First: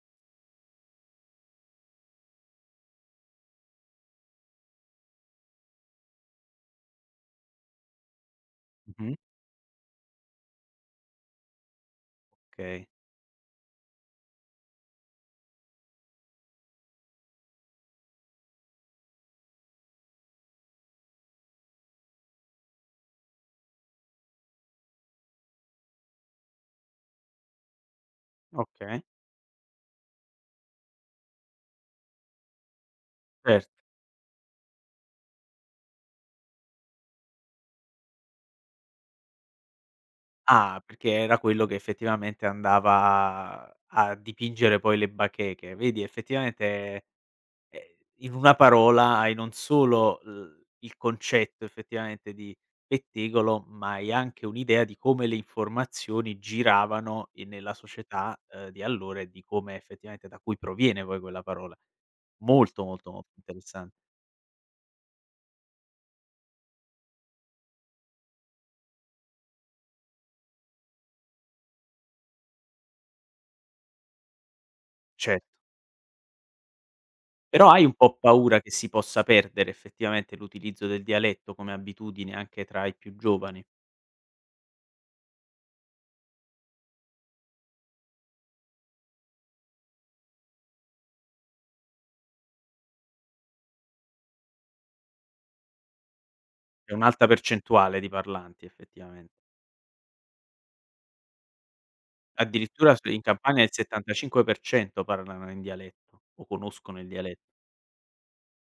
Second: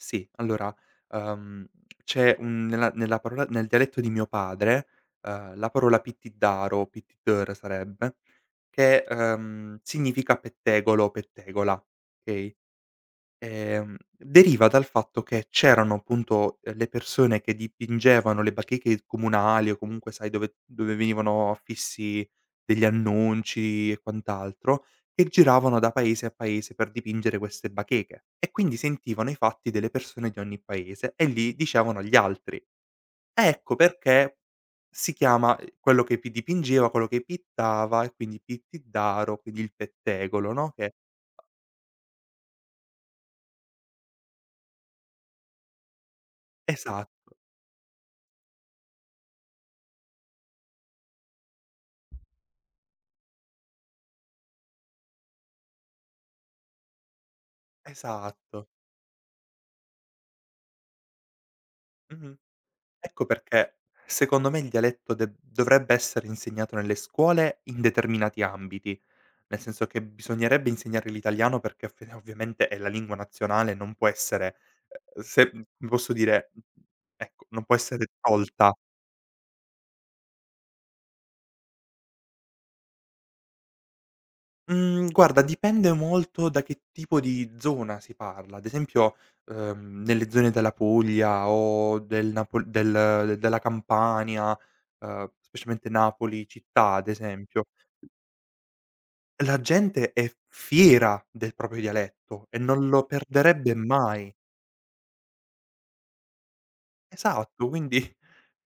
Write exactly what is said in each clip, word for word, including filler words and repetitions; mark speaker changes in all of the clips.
Speaker 1: Sì, allora, ehm, c'è, mhmm, nella nella parola nel dialetto di mio padre, ehm, la parola pittiddaro, pittiddèro sarebbe, che,
Speaker 2: Mh-mh.
Speaker 1: ehm, significa pettegolo, pettegola, okay?
Speaker 2: Okay.
Speaker 1: Ehm, deriva dal fatto che c'erano appunto delle persone che dipingevano le bacheche comunali o comunque sai dove dove venivano affissi degli annunci e quant'altro, che giravano da paese a paese per dipingere queste bacheche e quindi
Speaker 2: Okay.
Speaker 1: sentivano i fatti delle persone di ogni paese e li dicevano gli altri.
Speaker 2: Cert
Speaker 1: Ecco perché si chiama quello che pi dipingeva, quello che pittava, e quindi pittiddaro, quindi il pettegolo, no,
Speaker 2: Ah,
Speaker 1: che
Speaker 2: perché era quello che effettivamente andava a dipingere poi le bacheche. Vedi effettivamente,
Speaker 1: Esatto.
Speaker 2: ehm, in una parola hai non solo l il concetto effettivamente di pettegolo, ma hai anche un'idea di come le informazioni giravano in nella società,
Speaker 1: Esatto.
Speaker 2: ehm, di allora e di come effettivamente da cui proviene poi quella parola.
Speaker 1: Mh-mh.
Speaker 2: Molto, molto,
Speaker 1: Ecco
Speaker 2: molto
Speaker 1: perché
Speaker 2: interessan
Speaker 1: secondo me il dialetto de dovrebbe essere insegnato nelle scuole, in determinati ambiti. Nel senso che bisognerebbe insegnare l'italiano, perché ovvia ovviamente è la lingua nazionale, non può essere, ehm,
Speaker 2: Ce
Speaker 1: se posso dire, ecco, non
Speaker 2: Però
Speaker 1: può
Speaker 2: hai un
Speaker 1: essere
Speaker 2: po' paura che
Speaker 1: tolta.
Speaker 2: si possa perdere effettivamente l'utilizzo del dialetto come abitudine, anche tra i più giovani?
Speaker 1: Mhmm, guarda dipende molto da che tipo di zona si parla. Ad esempio, ehm, nelle zone della Puglia o del napol del della Campania, ehm, specialmente Napoli
Speaker 2: È
Speaker 1: città ad
Speaker 2: un'alta
Speaker 1: esempio
Speaker 2: percentuale di parlanti effettivamen
Speaker 1: la gente è f fiera del proprio dialetto e non
Speaker 2: Addirittura
Speaker 1: lo
Speaker 2: in Campania il
Speaker 1: perderebbe mai.
Speaker 2: settantacinque per cento parlano in dialetto o conoscono il diale
Speaker 1: Esatto, quindi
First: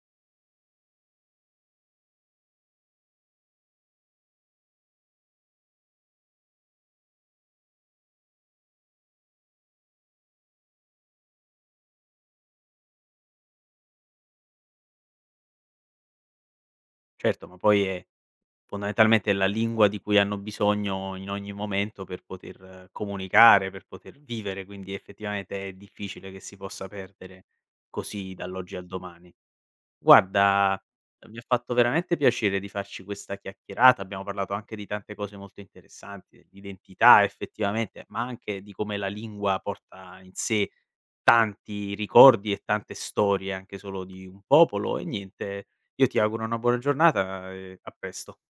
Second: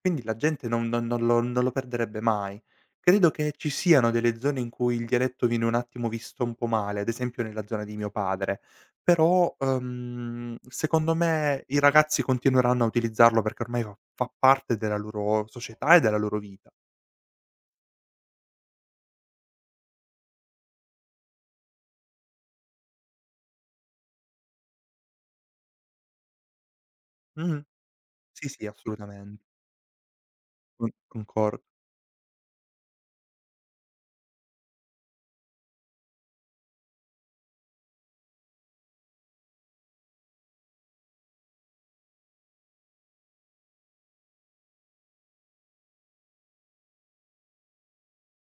Speaker 1: quindi la gente non no non lo non lo perderebbe mai. Credo che ci siano delle zone in cui il dialetto viene un attimo visto un po' male, ad esempio nella zona di mio padre, però, ehm, secondo me i ragazzi continueranno a utilizzarlo perché ormai va fa parte della loro società e della loro vita.
Speaker 2: Certo, ma poi è fondamentalmente la lingua di cui hanno bisogno in ogni momento per poter comunicare, per poter vivere, quindi effettivamente è difficile che si possa perdere
Speaker 1: Mh-mh.
Speaker 2: così
Speaker 1: Sì, sì,
Speaker 2: dall'oggi al domani.
Speaker 1: assolutamen
Speaker 2: Guarda,
Speaker 1: Con
Speaker 2: mi ha
Speaker 1: concor
Speaker 2: fatto veramente piacere di farci questa chiacchierata, abbiamo parlato anche di tante cose molto interessanti, di identità effettivamente, ma anche di come la lingua porta in sé tanti ricordi e tante storie, anche solo di un popolo. E niente, io ti auguro una buona giornata e a presto.